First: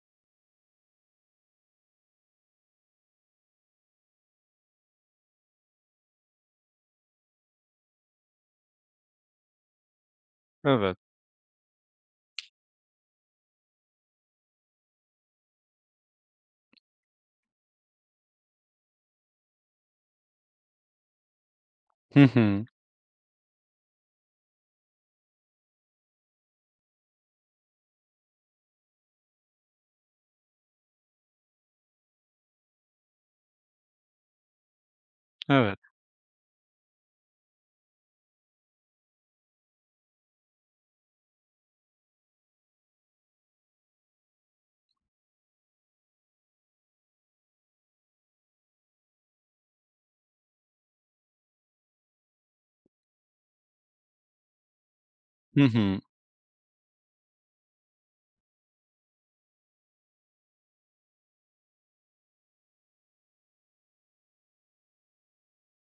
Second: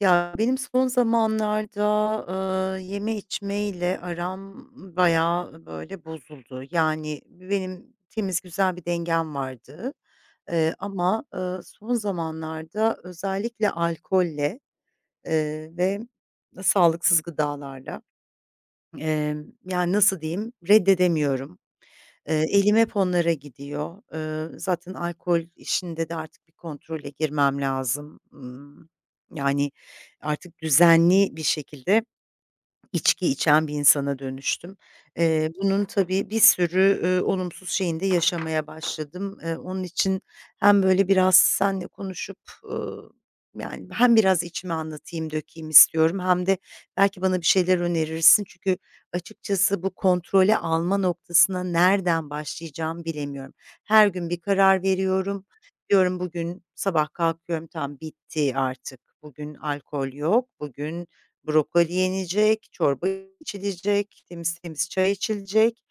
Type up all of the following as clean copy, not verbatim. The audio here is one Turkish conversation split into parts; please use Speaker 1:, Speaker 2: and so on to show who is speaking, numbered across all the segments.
Speaker 1: Ya, benim son zamanlarda, yeme içmeyle aram bayağı, böyle, bozuldu. Yani, benim temiz, güzel bir dengem vardı,
Speaker 2: Evet.
Speaker 1: ama, son zamanlarda özellikle alkolle, ve sağlıksız gıdalarla, yani, nasıl diyeyim, reddedemiyorum.
Speaker 2: Hı
Speaker 1: Eee,
Speaker 2: hı.
Speaker 1: elim hep onlara gidiyor. Zaten alkol işinde de artık bir kontrole girmem lazım. Yani, artık düzenli bir şekilde İçki içen bir insana dönüştüm. Eee,
Speaker 2: Evet.
Speaker 1: bunun tabii bir sürü, olumsuz şeyini de yaşamaya başladım. Onun için hem böyle biraz seninle konuşup, ııı, yani, hem biraz içimi anlatayım, dökeyim istiyorum hem de belki bana bir şeyler önerirsin. Çünkü açıkçası bu kontrole alma noktasına nereden başlayacağımı bilemiyorum. Her gün bir karar veriyorum.
Speaker 2: Hı hı.
Speaker 1: Diyorum bugün sabah kalkıyorum, tam bitti artık, bugün alkol yok, bugün brokoli yenecek, çorba içilecek, temiz temiz çay içilecek,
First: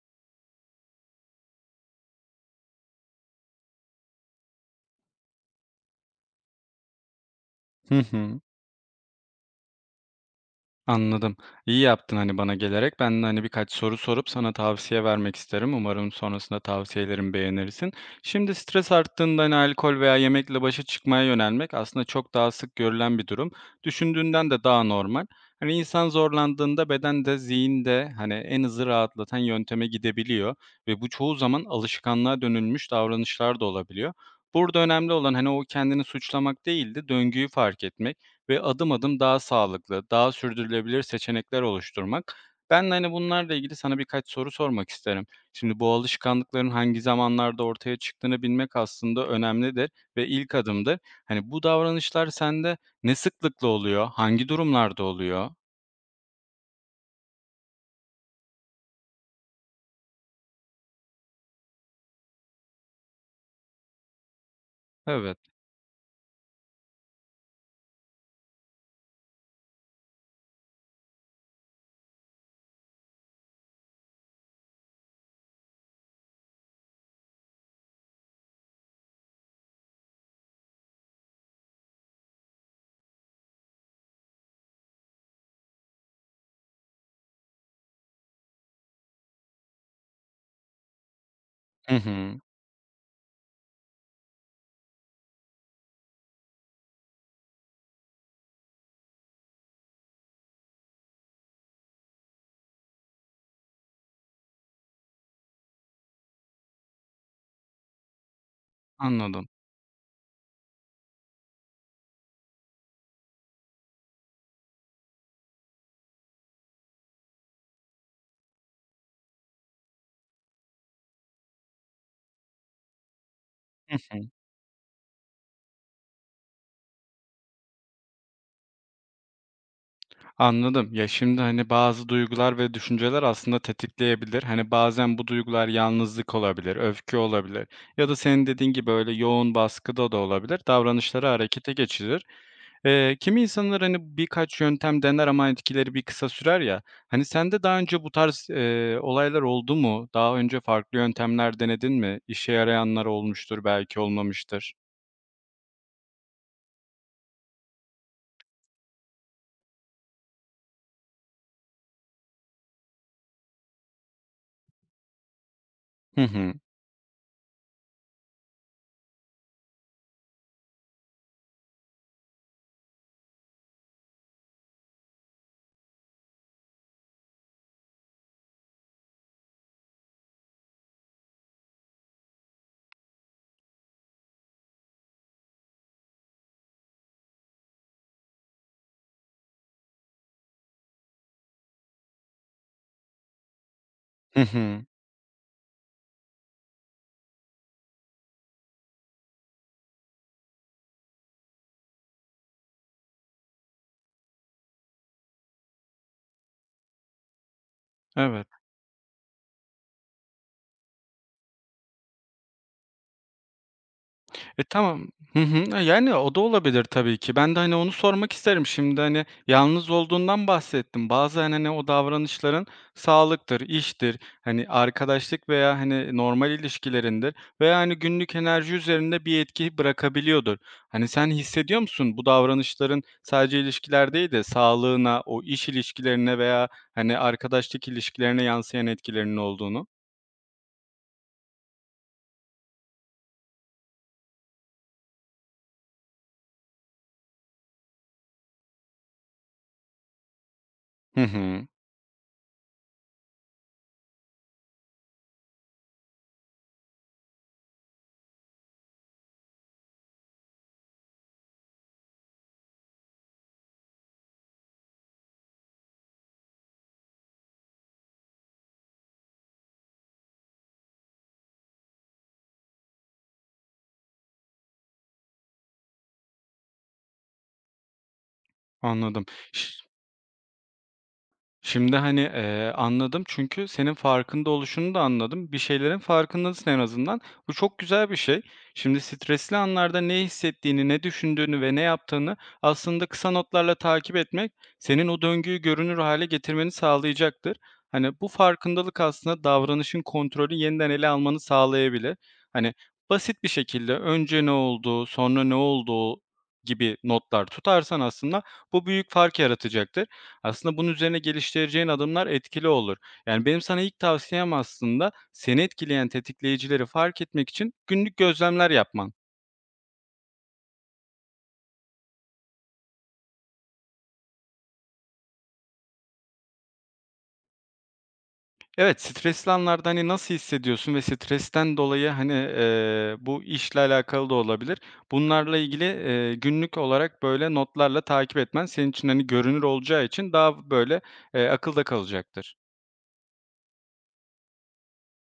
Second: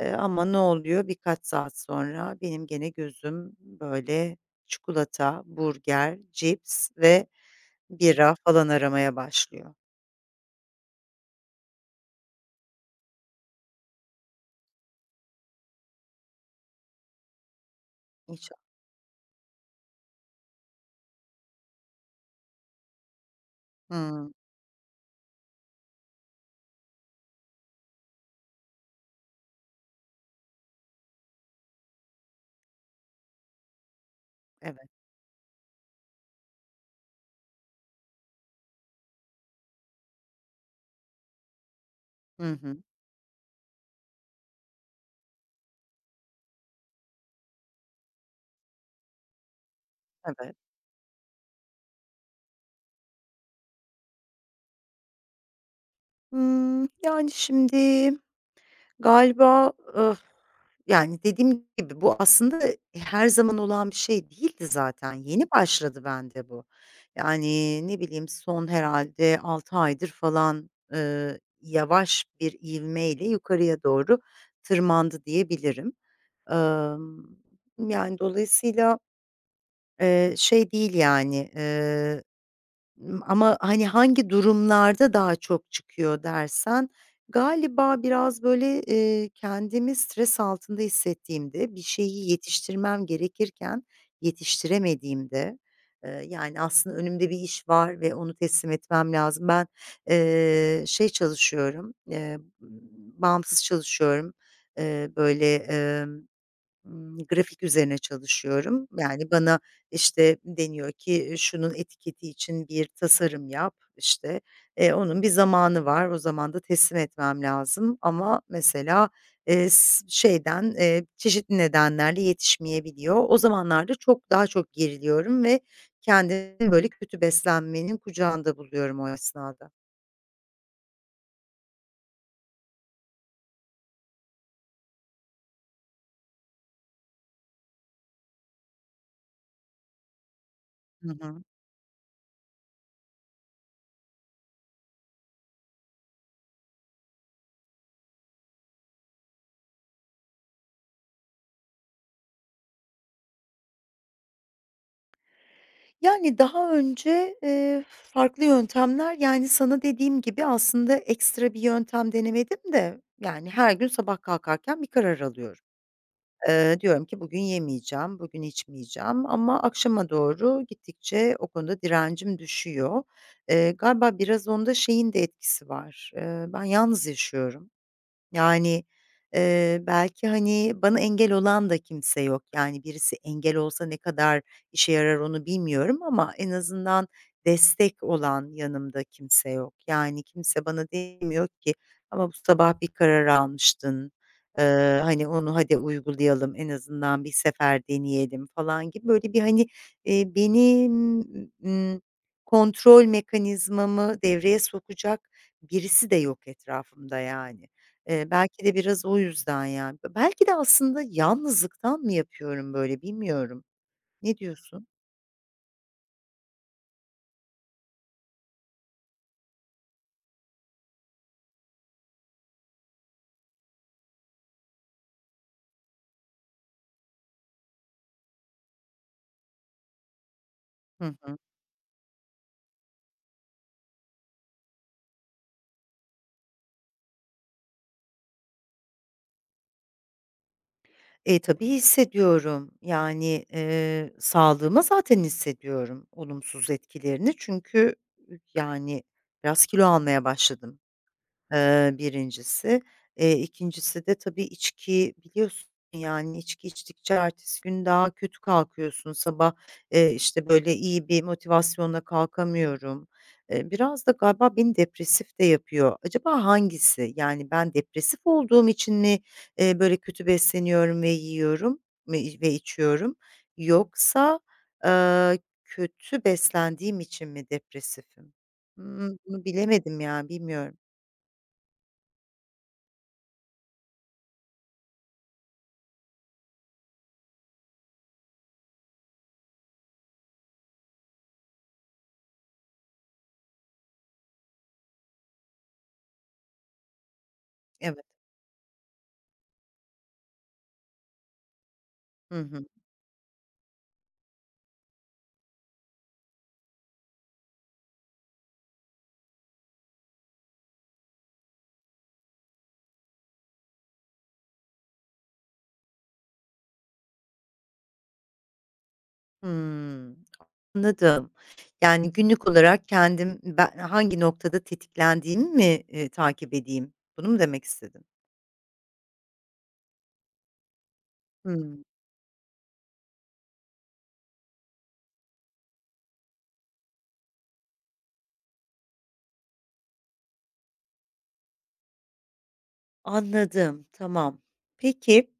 Speaker 1: ama ne oluyor? Birkaç saat sonra benim gene gözüm böyle çikolata, burger, cips ve
Speaker 2: Hı
Speaker 1: bira
Speaker 2: hı.
Speaker 1: falan aramaya başlıyor.
Speaker 2: Anladım. İyi yaptın, hani, bana gelerek. Ben de, hani, birkaç soru sorup sana tavsiye vermek isterim. Umarım sonrasında tavsiyelerimi beğenirsin. Şimdi
Speaker 1: İnşa
Speaker 2: stres arttığında, hani, alkol veya yemekle başa çıkmaya yönelmek aslında çok daha sık görülen bir durum.
Speaker 1: Hımm.
Speaker 2: Düşündüğünden de daha normal. Hani, insan zorlandığında beden de zihin de, hani, en hızlı rahatlatan yönteme gidebiliyor ve bu çoğu zaman alışkanlığa dönülmüş davranışlar da olabiliyor. Burada
Speaker 1: Evet.
Speaker 2: önemli olan, hani, o kendini suçlamak değil de döngüyü fark etmek. Ve adım adım daha sağlıklı, daha sürdürülebilir seçenekler oluşturmak.
Speaker 1: Hı hı.
Speaker 2: Ben de, hani, bunlarla ilgili sana birkaç soru sormak isterim. Şimdi bu alışkanlıkların hangi zamanlarda ortaya çıktığını bilmek aslında önemlidir ve ilk
Speaker 1: Evet.
Speaker 2: adımdır. Hani, bu davranışlar sende ne sıklıkla oluyor? Hangi durumlarda oluyor?
Speaker 1: Yani şimdi galiba, yani, dediğim gibi bu aslında her zaman olan bir şey değildi zaten.
Speaker 2: Evet.
Speaker 1: Yeni başladı bende bu. Yani, ne bileyim, son herhalde 6 aydır falan, yavaş bir ivmeyle yukarıya doğru tırmandı diyebilirim. Emm, yani, dolayısıyla, şey değil, yani, ama, hani, hangi durumlarda daha çok çıkıyor dersen, galiba biraz, böyle, kendimi stres altında hissettiğimde, bir
Speaker 2: Hı
Speaker 1: şeyi
Speaker 2: hı.
Speaker 1: yetiştirmem gerekirken yetiştiremediğimde, yani, aslında önümde bir iş var ve onu teslim etmem lazım. Ben, şey çalışıyorum, bağımsız çalışıyorum. Böyle, grafik üzerine çalışıyorum. Yani,
Speaker 2: Anladım.
Speaker 1: bana, işte, deniyor ki, "E, "Şunun etiketi için bir tasarım yap." işte onun bir zamanı var. O zaman da teslim etmem lazım ama mesela, şeyden, çeşitli nedenlerle yetişmeyebiliyor. O zamanlarda
Speaker 2: Hı hı.
Speaker 1: çok daha çok geriliyorum ve kendimi, böyle, kötü beslenmenin kucağında buluyorum o esnada.
Speaker 2: Anladım. Ya, şimdi, hani, bazı duygular ve düşünceler aslında tetikleyebilir. Hani, bazen bu duygular yalnızlık olabilir, öfke olabilir ya da senin dediğin gibi öyle yoğun baskıda da olabilir.
Speaker 1: Hı
Speaker 2: Davranışları
Speaker 1: hı.
Speaker 2: harekete geçirir. Kimi insanlar, hani, birkaç yöntem dener ama etkileri bir kısa sürer ya. Hani, sende daha önce bu tarz, olaylar oldu mu? Daha önce farklı yöntemler denedin mi? İşe yarayanlar olmuştur, belki olmamıştır.
Speaker 1: Yani, daha önce, farklı yöntemler, yani, sana dediğim gibi aslında ekstra bir yöntem denemedim de, yani, her gün sabah kalkarken bir karar alıyorum.
Speaker 2: Hı hı.
Speaker 1: Diyorum ki bugün yemeyeceğim, bugün içmeyeceğim ama akşama doğru gittikçe o konuda direncim düşüyor. Galiba biraz onda şeyin de etkisi var, ben yalnız yaşıyorum. Yani, belki, hani, bana engel olan da kimse yok. Yani, birisi engel olsa ne kadar işe yarar onu bilmiyorum ama en azından destek olan yanımda kimse yok. Yani, kimse bana demiyor ki "Ama bu sabah bir karar almıştın,
Speaker 2: Hı hı.
Speaker 1: hani, onu hadi uygulayalım, en azından bir sefer deneyelim." falan gibi böyle bir, hani, benim, ımm, kontrol mekanizmamı devreye sokacak birisi de yok etrafımda yani. Eee,
Speaker 2: Evet.
Speaker 1: belki de biraz o yüzden ya. Belki de aslında yalnızlıktan mı yapıyorum böyle bilmiyorum. Ne
Speaker 2: E,
Speaker 1: diyorsun?
Speaker 2: tamam. Hı hı. E, yani o da olabilir tabii ki. Ben de, hani, onu sormak isterim. Şimdi, hani, yalnız olduğundan bahsettim. Bazen, hani, o davranışların sağlıktır, iştir, hani, arkadaşlık veya, hani, normal ilişkilerindir veya, hani, günlük enerji üzerinde bir etki bırakabiliyordur. Hani,
Speaker 1: Hı
Speaker 2: sen
Speaker 1: hı.
Speaker 2: hissediyor musun bu davranışların sadece ilişkiler değil de sağlığına, o iş ilişkilerine veya, hani, arkadaşlık ilişkilerine yansıyan etkilerinin olduğunu?
Speaker 1: Tabii hissediyorum. Yani, sağlığıma zaten hissediyorum olumsuz etkilerini çünkü, yani, biraz kilo almaya başladım.
Speaker 2: Hı hı.
Speaker 1: Birincisi. 2'ncisi de tabii içki biliyorsun, yani, içki içtikçe ertesi gün daha kötü kalkıyorsun. Sabah, işte, böyle, iyi bir motivasyonla kalkamıyorum. Biraz da galiba beni depresif de yapıyor. Acaba hangisi? Yani, ben depresif olduğum için mi, böyle, kötü besleniyorum ve yiyorum ve içiyorum yoksa, kötü beslendiğim için mi depresifim? Hımm,
Speaker 2: Anladım.
Speaker 1: bunu bilemedim ya, bilmiyorum.
Speaker 2: Şimdi, hani, anladım çünkü senin farkında oluşunu da anladım. Bir şeylerin farkındasın en azından. Bu çok güzel bir şey. Şimdi stresli anlarda ne hissettiğini, ne düşündüğünü ve ne yaptığını aslında kısa notlarla takip etmek senin o döngüyü görünür hale getirmeni sağlayacaktır.
Speaker 1: Evet.
Speaker 2: Hani, bu farkındalık aslında davranışın kontrolü yeniden ele almanı sağlayabilir.
Speaker 1: Hı hı.
Speaker 2: Hani, basit bir şekilde önce ne oldu, sonra ne oldu gibi notlar tutarsan aslında bu büyük fark yaratacaktır. Aslında bunun üzerine geliştireceğin adımlar etkili olur. Yani benim sana ilk tavsiyem aslında seni etkileyen tetikleyicileri fark etmek için günlük gözlemler yapman.
Speaker 1: Hımm. Anladım. Yani, günlük olarak kendim ben hangi noktada tetiklendiğimi mi, takip edeyim? Bunu mu demek istedin?
Speaker 2: Evet, stresli anlarda hani nasıl hissediyorsun ve stresten
Speaker 1: Hımm.
Speaker 2: dolayı hani bu işle alakalı da olabilir. Bunlarla ilgili günlük olarak böyle notlarla takip etmen senin için hani görünür olacağı için daha böyle akılda kalacaktır.
Speaker 1: Anladım, tamam. Peki,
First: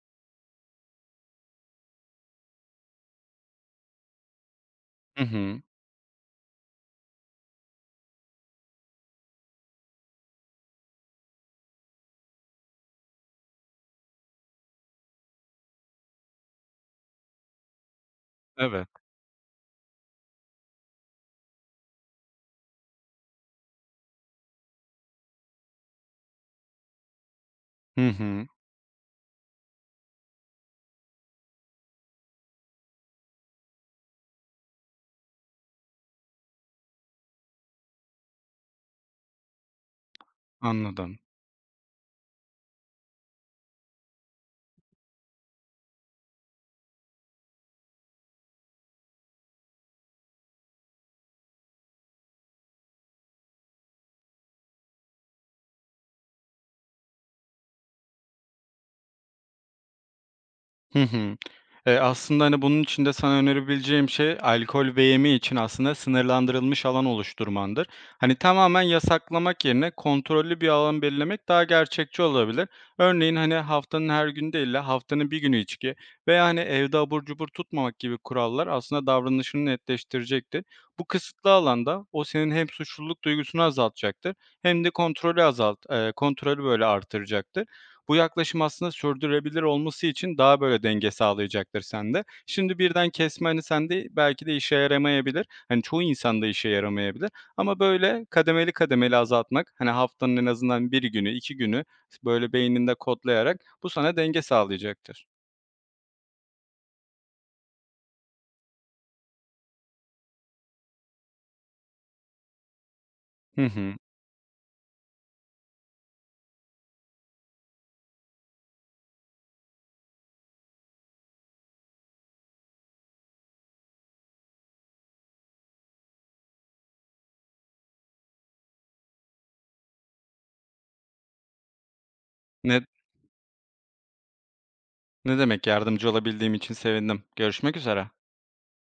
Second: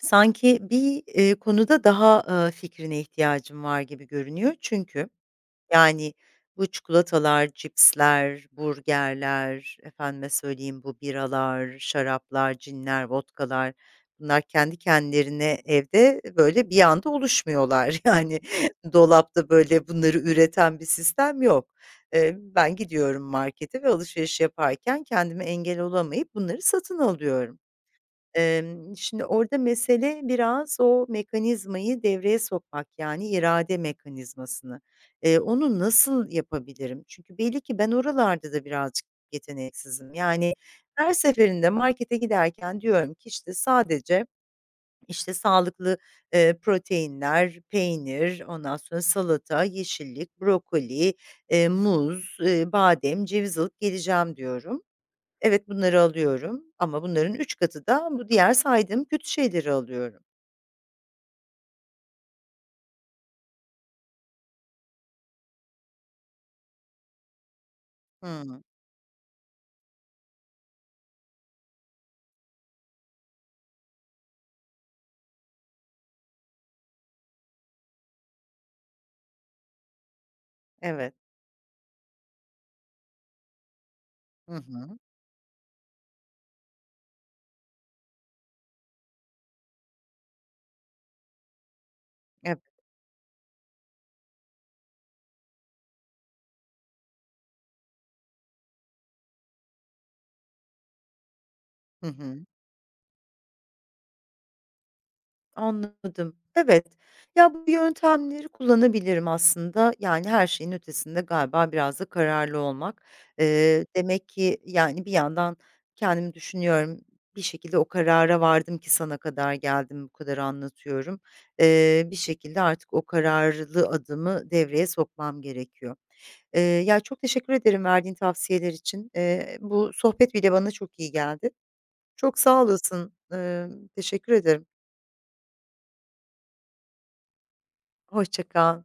Speaker 1: sanki bir, konuda daha, fikrine ihtiyacım var gibi görünüyor çünkü
Speaker 2: Hı hı.
Speaker 1: yani, bu çikolatalar, cipsler, burgerler, efendime söyleyeyim, bu biralar, şaraplar, cinler, vodkalar, bunlar kendi kendilerine evde, böyle, bir anda oluşmuyorlar. Yani,
Speaker 2: Evet.
Speaker 1: dolapta, böyle, bunları üreten bir sistem yok. Ben gidiyorum markete ve alışveriş yaparken kendime engel olamayıp bunları satın alıyorum.
Speaker 2: Hı hı.
Speaker 1: Şimdi orada mesele biraz o mekanizmayı devreye sokmak, yani irade mekanizmasını. Onu nasıl yapabilirim? Çünkü belli ki ben oralarda da birazcık yeteneksizim. Yani her
Speaker 2: Anladım.
Speaker 1: seferinde markete giderken diyorum ki işte sadece, işte, sağlıklı, proteinler, peynir, ondan sonra salata, yeşillik, brokoli, muz, badem, ceviz alıp geleceğim diyorum. Evet, bunları alıyorum ama bunların 3 katı da bu diğer saydığım kötü şeyleri alıyorum.
Speaker 2: Hı hı. Aslında, hani, bunun için de sana önerebileceğim şey alkol ve yeme için aslında sınırlandırılmış alan oluşturmandır. Hani,
Speaker 1: Hıı.
Speaker 2: tamamen yasaklamak yerine kontrollü bir alan belirlemek daha gerçekçi olabilir. Örneğin, hani, haftanın her günü değil de haftanın bir günü içki veya, hani, evde abur cubur tutmamak gibi kurallar aslında davranışını netleştirecektir. Bu
Speaker 1: Evet.
Speaker 2: kısıtlı alanda o senin hem suçluluk duygusunu azaltacaktır
Speaker 1: Hı
Speaker 2: hem de
Speaker 1: hı.
Speaker 2: kontrolü, böyle, artıracaktır. Bu yaklaşım aslında sürdürülebilir olması için daha böyle denge sağlayacaktır sende.
Speaker 1: Evet.
Speaker 2: Şimdi birden kesme, hani, sende belki de işe yaramayabilir. Hani, çoğu insanda işe yaramayabilir ama böyle kademeli kademeli azaltmak, hani, haftanın en azından bir günü, 2 günü
Speaker 1: Hı hı.
Speaker 2: böyle beyninde kodlayarak bu sana denge sağlayacaktır.
Speaker 1: Anladım. Evet. Ya, bu yöntemleri kullanabilirim aslında. Yani, her şeyin ötesinde galiba biraz da kararlı olmak.
Speaker 2: Hı
Speaker 1: Eee,
Speaker 2: hı.
Speaker 1: demek ki, yani, bir yandan kendimi düşünüyorum. Bir şekilde o karara vardım ki sana kadar geldim, bu kadar anlatıyorum. Bir şekilde artık o kararlı adımı devreye sokmam gerekiyor. Ya, çok teşekkür ederim verdiğin tavsiyeler için. Bu sohbet bile bana çok iyi geldi. Çok sağ
Speaker 2: Ne
Speaker 1: olasın. Teşekkür ederim.
Speaker 2: ne demek, yardımcı olabildiğim için sevindim. Görüşmek üzere.
Speaker 1: Hoşça kal.